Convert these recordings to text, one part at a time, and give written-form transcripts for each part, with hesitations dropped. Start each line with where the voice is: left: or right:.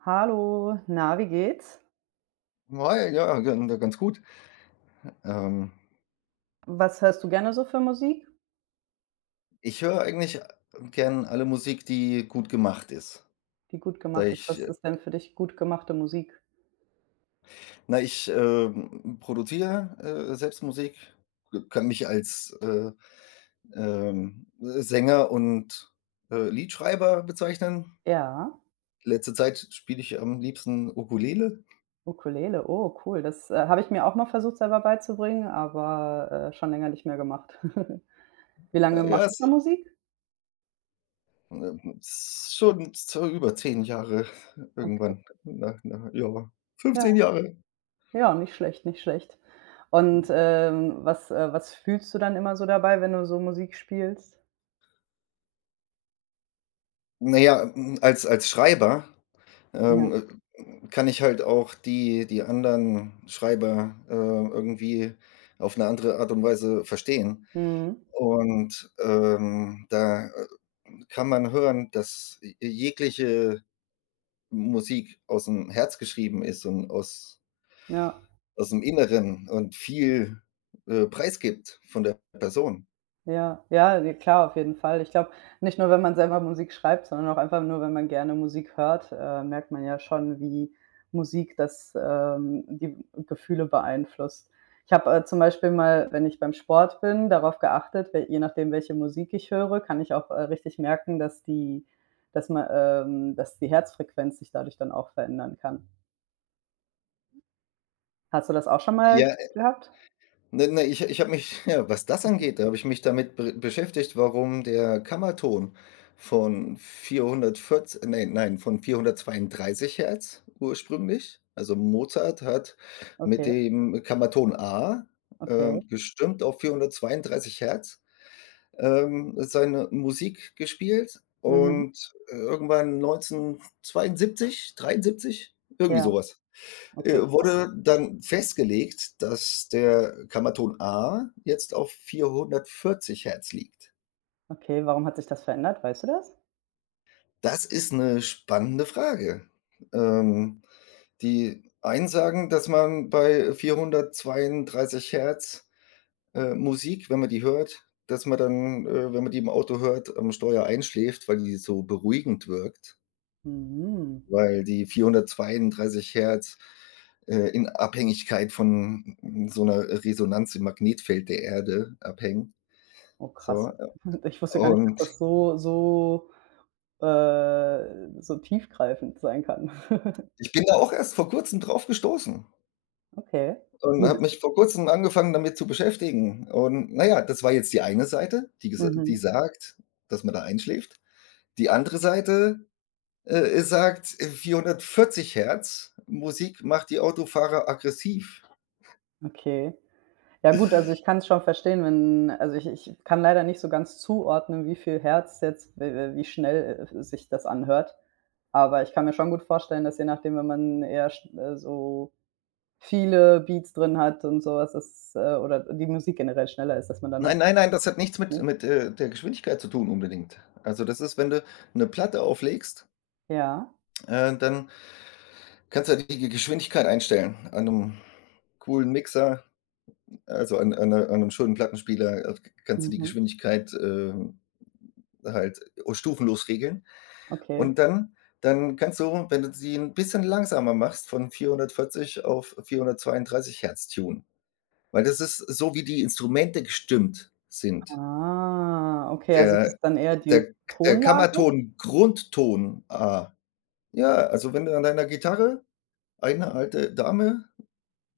right: Hallo, na, wie geht's?
left: Ja, ja, ganz gut. Ähm,
right: Was hörst du gerne so für Musik,
left: Ich höre eigentlich gern alle Musik, die gut gemacht ist.
right: die gut
left: Da
right: gemacht ist?
left: ich
right: Was
left: äh,
right: ist denn für dich gut gemachte Musik?
left: ich produziere selbst Musik, kann mich als Sänger und Liedschreiber bezeichnen.
right: Ja,
left: Letzte Zeit spiele ich am liebsten Ukulele.
right: Ukulele. Oh, cool. Das, habe ich mir auch mal versucht, selber beizubringen, aber, schon länger nicht mehr gemacht. Wie lange
left: Ja,
right: machst du
left: es
right: schon Musik?
left: äh, ist schon so über 10 Jahre
right: Okay,
left: irgendwann, na ja,
right: ja.
left: 15 Jahre.
right: Ja, nicht schlecht, nicht schlecht. Und, was was fühlst du dann immer so dabei, wenn du so Musik spielst?
left: Na ja, als Schreiber
right: Ja.
left: Ähm, kann ich halt auch die anderen Schreiber, irgendwie auf eine andere Art und Weise verstehen.
right: Mhm.
left: Und, da, kann man hören, dass j jegliche Musik aus dem Herz geschrieben ist und aus
right: Ja.
left: aus dem Inneren und viel, preisgibt von der Person.
right: Ja, ja, ne, klar, auf jeden Fall. Ich glaube, nicht nur, wenn man selber Musik schreibt, sondern auch einfach nur, wenn man gerne Musik hört, merkt man ja schon, wie Musik das die Gefühle beeinflusst. Ich habe, zum Beispiel mal, wenn ich beim Sport bin, darauf geachtet, we je nachdem, welche Musik ich höre, kann ich auch, richtig merken, dass die dass man dass die Herzfrequenz sich dadurch dann auch verändern kann. Hast du das auch schon mal
left: Ja.
right: gehabt?
left: Ne, ne, ich habe mich, ja, was das angeht, da habe ich mich damit be beschäftigt, warum der Kammerton von 440, ne, nein, von 432 Hertz. Ursprünglich also Mozart hat mit
right: Okay,
left: dem Kammerton A
right: okay.
left: gestimmt auf 432 Hertz, seine Musik gespielt
right: Mhm.
left: und irgendwann 1972, 73, irgendwie
right: Ja,
left: sowas. Äh,
right: okay, krass.
left: wurde dann festgelegt, dass der Kammerton A jetzt auf 440 Hertz liegt.
right: Okay, warum hat sich das verändert? Weißt du das?
left: Das ist 'ne spannende Frage. Ähm, Die einen sagen, dass man bei 432 Hertz Musik, wenn man die hört, dass man dann, wenn man die im Auto hört, am Steuer einschläft, weil die so beruhigend wirkt.
right: Mhm.
left: Weil die 432 Hertz in Abhängigkeit von so 'ner Resonanz im Magnetfeld der Erde abhängen,
right: Oh krass.
left: so.
right: Ich wusste gar nicht, dass das
left: Und
right: so so tiefgreifend sein kann.
left: ich bin da auch erst vor Kurzem drauf gestoßen
right: Okay.
left: und
right: Wie
left: habe
right: bist
left: mich vor Kurzem angefangen, damit zu beschäftigen. Und na ja, das war jetzt die eine Seite, die gesa die
right: Mhm,
left: sagt, dass man da einschläft. Die andere Seite, sagt, 440 Hertz Musik macht die Autofahrer aggressiv.
right: okay. Ja gut, also ich kann es schon verstehen, wenn also ich kann leider nicht so ganz zuordnen, wie viel Herz jetzt w wie schnell, sich das anhört. Aber ich kann mir schon gut vorstellen, dass je nachdem, wenn man eher sch so viele Beats drin hat und sowas was, dass, oder die Musik generell schneller ist, dass man dann
left: Nein,
right: auch
left: nein, nein, das hat nichts mit
right: ne?
left: mit, äh, der Geschwindigkeit zu tun unbedingt. Also, das ist, wenn du eine Platte auflegst,
right: Ja.
left: dann kannst du ja die Ge Geschwindigkeit einstellen. An einem coolen Mixer, also an 'nem schönen Plattenspieler, kannst du die
right: Mhm.
left: Geschwindigkeit, halt stufenlos regeln.
right: Okay.
left: Und dann kannst du, wenn du sie ein bisschen langsamer machst, von 440 auf 432 Hertz tunen, weil das ist so, wie die Instrumente gestimmt sind.
right: Ah, okay, also es ist
left: Der
right: dann eher die
left: der der
right: Tonlage?
left: Kammerton, Grundton, A. Ja, also, wenn du an deiner Gitarre eine alte Dame,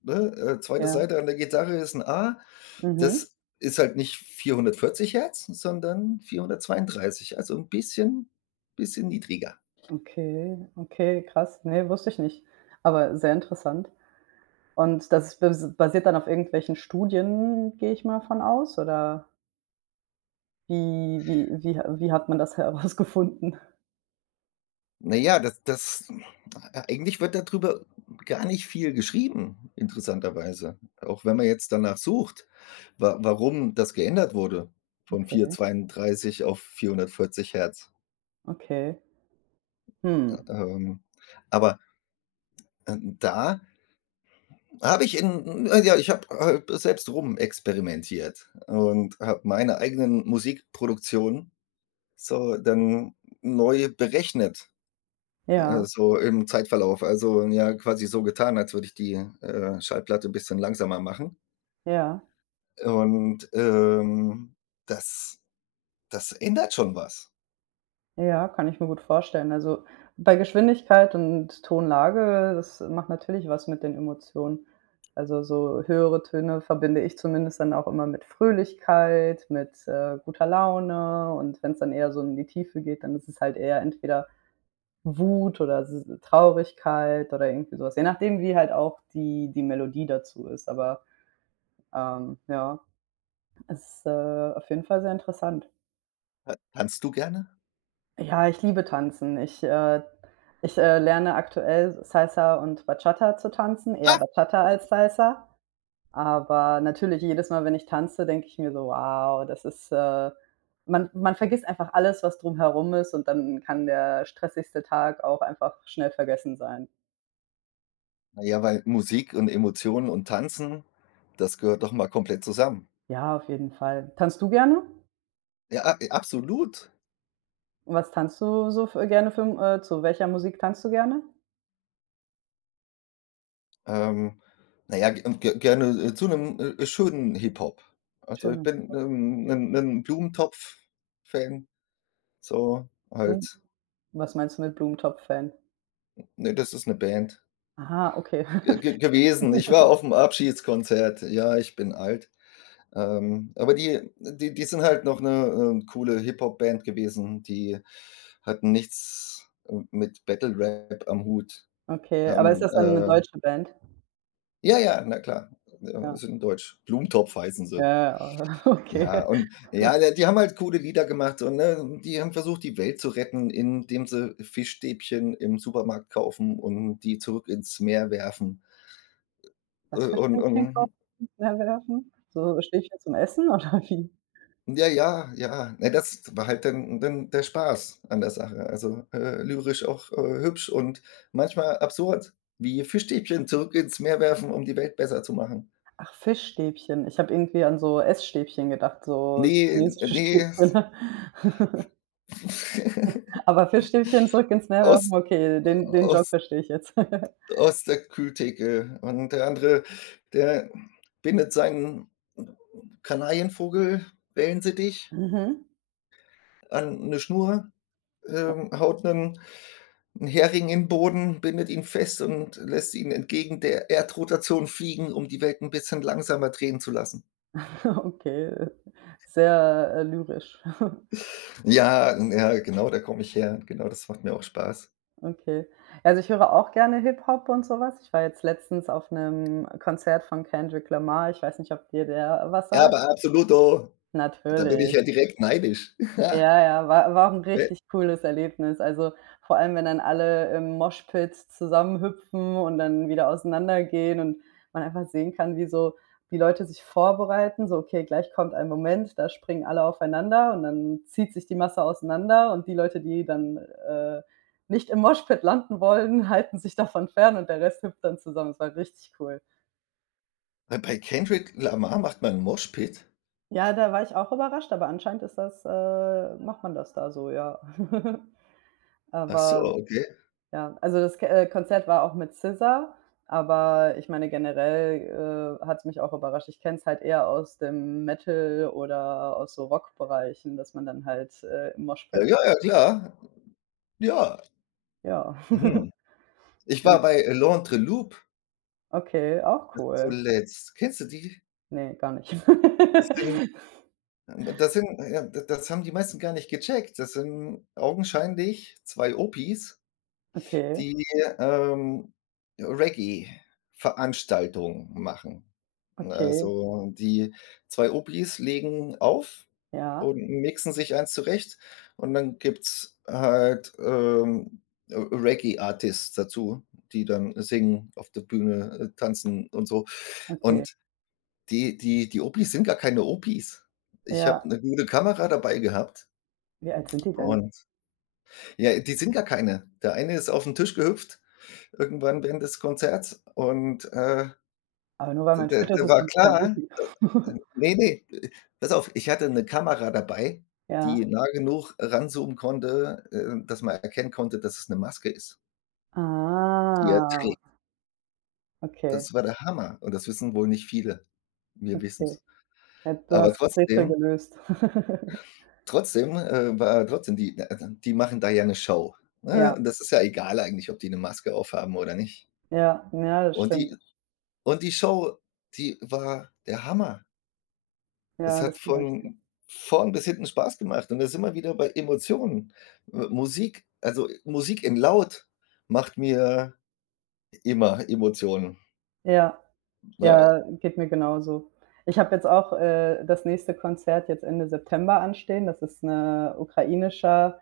left: ne, 2.
right: Ja.
left: Seite an der Gitarre ist 'n A.
right: Mhm.
left: Das ist halt nicht 440 Hertz, sondern 432, also, 'n bisschen niedriger.
right: Okay, okay, krass. Ne, wusste ich nicht, aber sehr interessant. Und das basiert dann auf irgendwelchen Studien, gehe ich mal von aus, oder wie hat man das herausgefunden?
left: Na ja, das das eigentlich wird darüber gar nicht viel geschrieben, interessanterweise. Auch wenn man jetzt danach sucht, wa warum das geändert wurde von
right: Okay,
left: 432 auf 440 Hertz.
right: okay. Hm.
left: Ähm, aber, da habe ich in na ja, ich habe halt selbst rum experimentiert und habe meine eigenen Musikproduktionen so dann neu berechnet.
right: Ja,
left: So im Zeitverlauf. Also, ja, quasi so getan, als würde ich die, Schallplatte ein bisschen langsamer machen.
right: ja.
left: Und, das das ändert schon was.
right: Ja, kann ich mir gut vorstellen. Also, bei Geschwindigkeit und Tonlage, das macht natürlich was mit den Emotionen. Also, so höhere Töne verbinde ich zumindest dann auch immer mit Fröhlichkeit, mit, guter Laune, und wenn es dann eher so in die Tiefe geht, dann ist es halt eher entweder Wut oder s Traurigkeit oder irgendwie sowas, je nachdem, wie halt auch die Melodie dazu ist. Aber, ja, es ist, auf jeden Fall sehr interessant.
left: Ta tanzt du gerne?
right: Ja, ich liebe tanzen. Ich, lerne aktuell Salsa und Bachata zu tanzen, eher
left: Ah.
right: Bachata als Salsa. Aber natürlich jedes Mal, wenn ich tanze, denke ich mir so: „Wow, das ist, man vergisst einfach alles, was drumherum ist, und dann kann der stressigste Tag auch einfach schnell vergessen sein.
left: Na ja, weil Musik und Emotionen und Tanzen, das gehört doch mal komplett zusammen.
right: Ja, auf jeden Fall. Tanzt du gerne?
left: Ja, a absolut.
right: Was tanzt du so f gerne für zu welcher Musik tanzt du gerne?
left: Ähm, na ja, ge ge gerne, zu einem schönen Hip-Hop. Also, ich
right: Schöner
left: bin 'nen Blumentopf-Fan, so
right: Blumen
left: halt.
right: Was meinst du mit Blumentopf-Fan?
left: Ne, das ist eine Band.
right: Aha, okay.
left: Ge gewesen. Ich war auf'm Abschiedskonzert. Ja, ich bin alt. Aber die sind halt noch 'ne coole Hip-Hop-Band gewesen. Die hatten nichts, mit Battle Rap am Hut.
right: Okay, aber ist
left: Haben,
right: das dann 'ne
left: äh
right: deutsche Band?
left: ja, ja, na klar, ja,
right: Ja.
left: sind deutsch. Blumentopf heißen
right: Ja,
left: sie.
right: ja, oh, okay.
left: Ja, und ja, ne, die haben halt coole Lieder gemacht und, ne, die haben versucht, die Welt zu retten, indem sie Fischstäbchen im Supermarkt kaufen und die zurück ins Meer werfen. Äh,
right: Was für
left: und
right: Stäbchen kaufen?
left: und
right: Mehr werfen? So Stäbchen zum Essen oder wie?
left: Ja, ja, ja. Ne, das war halt dann der Spaß an der Sache. Also, lyrisch auch, hübsch und manchmal absurd, wie Fischstäbchen zurück ins Meer werfen, um die Welt besser zu machen.
right: Ach, Fischstäbchen. Ich habe irgendwie an so Essstäbchen gedacht, so
left: Ne,
right: so chinesische
left: ne,
right: Stäbchen. Aber Fischstäbchen zurück ins Meer werfen,
left: aus
right: okay, den Joke
left: aus
right: verstehe ich jetzt.
left: aus der Kühltheke. Und der andere, der bindet seinen Kanarienvogel, Wellensittich,
right: Mhm.
left: an eine Schnur, haut einen 'n Hering in 'n Boden, bindet ihn fest und lässt ihn entgegen der Erdrotation fliegen, um die Welt ein bisschen langsamer drehen zu lassen.
right: Okay, sehr, lyrisch.
left: Ja, ja, genau, da komme ich her. Genau, das macht mir auch Spaß.
right: Okay. Also, ich höre auch gerne Hip-Hop und so was. Ich war jetzt letztens auf 'nem Konzert von Kendrick Lamar. Ich weiß nicht, ob dir der was
left: Ja,
right: sagt?
left: aber Absoluto, da bin ich
right: Natürlich.
left: ja direkt neidisch.
right: Ja, ja, war auch 'n richtig cooles Erlebnis. Also, vor allem, wenn dann alle im Moshpit zusammenhüpfen und dann wieder auseinandergehen und man einfach sehen kann, wie so die Leute sich vorbereiten, so: „Okay, gleich kommt ein Moment, da springen alle aufeinander“, und dann zieht sich die Masse auseinander und die Leute, die dann, äh, nicht im Moshpit landen wollen, halten sich davon fern und der Rest hüpft dann zusammen. Es war richtig cool.
left: Bei Kendrick Lamar macht man 'n Moshpit?
right: Ja, da war ich auch überrascht, aber anscheinend ist das macht man das da so, ja.
left: Ach so,
right: Aber
left: okay.
right: ja, also das K Konzert war auch mit SZA, aber ich meine, generell, hat's mich auch überrascht. Ich kenne es halt eher aus dem Metal oder aus so Rockbereichen, dass man dann halt, im
left: Ja,
right: Moshpit
left: ja, ja, klar. Ja,
right: ja,
left: mhm. Ich war
right: gen
left: bei L'Entre Loop
right: okay, auch cool.
left: zuletzt. Kennst du die?
right: Ne, gar nicht.
left: Das sind Das sind ja, das haben die meisten gar nicht gecheckt. Das sind augenscheinlich 2 Opis,
right: Okay,
left: die, ähm, Reggae-Veranstaltungen machen.
right: okay,
left: Also, die 2 Opis legen auf
right: ja,
left: und mixen sich eins zurecht und dann gibt's halt, Reggae-Artists dazu, die dann singen, auf der Bühne, tanzen und so.
right: okay.
left: Und die Opis sind gar keine Opis. Ich
right: Ja.
left: habe 'ne gute Kamera dabei gehabt
right: Wie alt sind die denn?
left: und ja, die sind gar keine. Der eine ist auf'n Tisch gehüpft irgendwann während des Konzerts und,
right: Aber nur weil
left: d
right: man
left: d
right: fit ist,
left: da
right: ist
left: war
right: man kein
left: klar,
right: Rookie.
left: ne, ne, pass auf, ich hatte 'ne Kamera dabei, die
right: Ja.
left: nah genug ranzoomen konnte, dass man erkennen konnte, dass es 'ne Maske ist, die er
right: Ah,
left: trägt.
right: okay,
left: Das war der Hammer und das wissen wohl nicht viele. Wir
right: okay.
left: wissen's.
right: Ja, du
left: Aber
right: hast das Rätsel
left: trotzdem,
right: gelöst.
left: Trotzdem, war trotzdem die die machen da ja 'ne Show,
right: Ja,
left: ne? Und das ist ja egal eigentlich, ob die 'ne Maske aufhaben oder nicht.
right: ja, ja, das
left: Und
right: stimmt.
left: die und die Show, die war der Hammer. Es
right: Ja,
left: hat
right: das glaube ich dir.
left: von vorn bis hinten Spaß gemacht und da sind wir wieder bei Emotionen. Musik in laut macht mir immer Emotionen,
right: Ja.
left: ne?
right: Ja, geht mir genauso. Ich habe jetzt auch, das nächste Konzert jetzt Ende September anstehen. Das ist 'ne ukrainischer,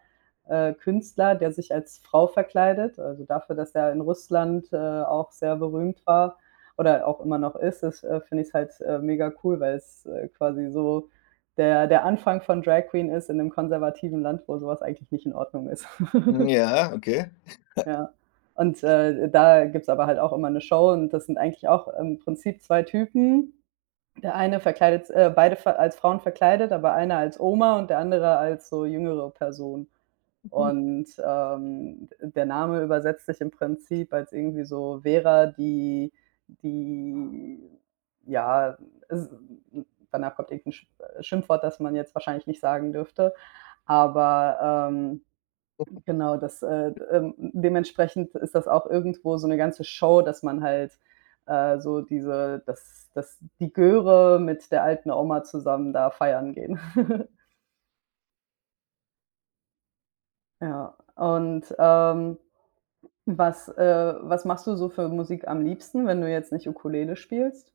right: Künstler, der sich als Frau verkleidet. Also, dafür, dass er in Russland, auch sehr berühmt war oder auch immer noch ist, finde ich's halt, mega cool, weil es, quasi so der Anfang von Drag Queen ist in 'nem konservativen Land, wo so was eigentlich nicht in Ordnung ist.
left: Ja, okay.
right: Ja. Und, da gibt's aber halt auch immer 'ne Show, und das sind eigentlich auch im Prinzip 2 Typen, der eine verkleidet, beide ver als Frauen verkleidet, aber einer als Oma und der andere als so jüngere Person. Und der Name übersetzt sich im Prinzip als irgendwie so Vera, die, die, ja, es- danach kommt irgendein Schimpfwort, das man jetzt wahrscheinlich nicht sagen dürfte. Aber Genau, das, d dementsprechend ist das auch irgendwo so eine ganze Show, dass man halt, so diese dass dass die Göre mit der alten Oma zusammen da feiern gehen. Ja, und, was, was machst du so für Musik am liebsten, wenn du jetzt nicht Ukulele spielst?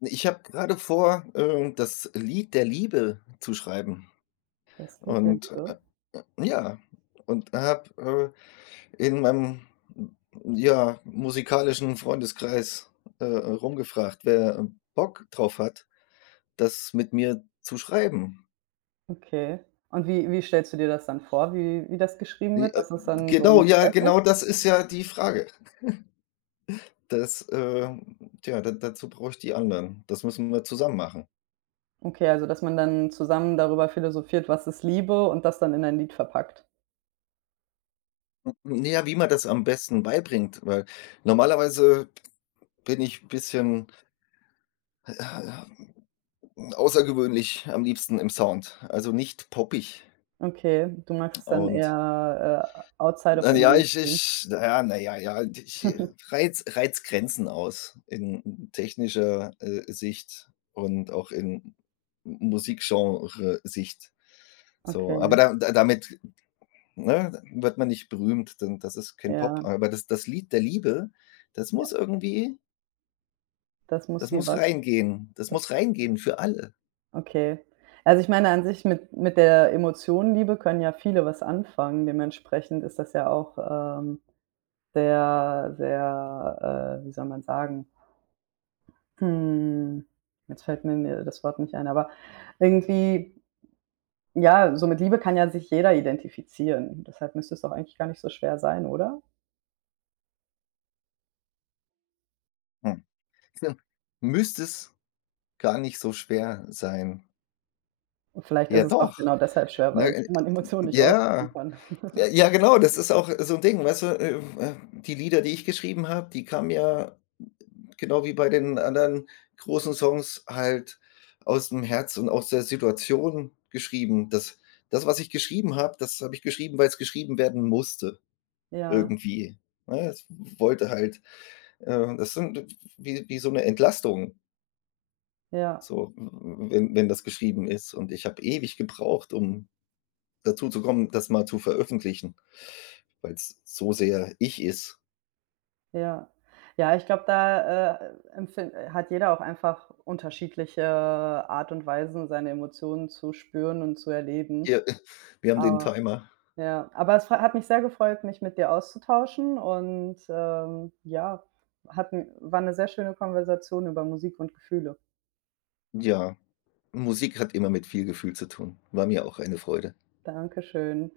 left: Ich habe grade vor, das Lied der Liebe zu schreiben
right: Das Lied der
left: und, äh
right: Liebe?
left: ja, und habe, in meinem, ja, musikalischen Freundeskreis, rumgefragt, wer Bock drauf hat, das mit mir zu schreiben.
right: Okay. Und wie stellst du dir das dann vor, wie das geschrieben
left: I-
right: wird,
left: Äh,
right: dass es dann so
left: genau,
right: ein
left: ja,
right: Duett
left: genau
right: ist?
left: das ist ja die Frage. Das, tja, da dazu brauche ich die anderen. Das müssen wir zusammen machen.
right: Okay, also, dass man dann zusammen darüber philosophiert, was ist Liebe, und das dann in ein Lied verpackt.
left: Na ja, wie man das am besten beibringt, weil normalerweise bin ich ein bisschen, äh, außergewöhnlich am liebsten im Sound, also nicht poppig
right: Okay, du magst es dann
left: und
right: eher, outside of
left: Na
right: the
left: ja, ich
right: mainstream.
left: ich na ja na ja reiz Grenzen aus in technischer, Sicht und auch in M Musikgenre-Sicht. So, aber
right: Okay,
left: da da damit, ne, wird man nicht berühmt, denn das ist kein Pop.
right: ja,
left: Aber das Lied der Liebe, das
right: ja.
left: muss irgendwie
right: Das muss
left: das
right: wie
left: muss
right: was?
left: reingehen. Das muss reingehen für alle.
right: Okay. Also, ich meine an sich mit der Emotion Liebe können ja viele was anfangen. Dementsprechend ist das ja auch, ähm, sehr, sehr, wie soll man sagen? Hm, jetzt fällt mir das Wort nicht ein, aber irgendwie, ja, so mit Liebe kann ja sich jeder identifizieren. Deshalb müsste es doch eigentlich gar nicht so schwer sein, oder?
left: Hm. Hm. Müsste es gar nicht so schwer sein.
right: Und vielleicht ist
left: Ja
right: es auch
left: doch,
right: genau deshalb schwer,
left: ne,
right: weil man Emotionen nicht ausdrücken
left: ja.
right: kann.
left: Ja, ja, genau, das ist auch so 'n Ding, weißt du, die Lieder, die ich geschrieben habe, die kamen ja genau wie bei den anderen großen Songs halt aus'm Herz und aus der Situation geschrieben. Das, was ich geschrieben habe, das habe ich geschrieben, weil's geschrieben werden musste
right: Ja,
left: irgendwie, ne? Es wollte halt, das sind wie so 'ne Entlastung,
right: ja,
left: so, w w wenn wenn das geschrieben ist und ich habe ewig gebraucht, um dazu zu kommen, das mal zu veröffentlichen, weil es so sehr ich ist.
right: ja. Ja, ich glaube, da, empfin hat jeder auch einfach unterschiedliche Art und Weisen, seine Emotionen zu spüren und zu erleben.
left: Ja, wir haben den
right: Aber
left: Timer.
right: ja, aber es fre hat mich sehr gefreut, mich mit dir auszutauschen, und, ja, hat war eine sehr schöne Konversation über Musik und Gefühle.
left: Ja, Musik hat immer mit viel Gefühl zu tun. War mir auch eine Freude.
right: Dankeschön.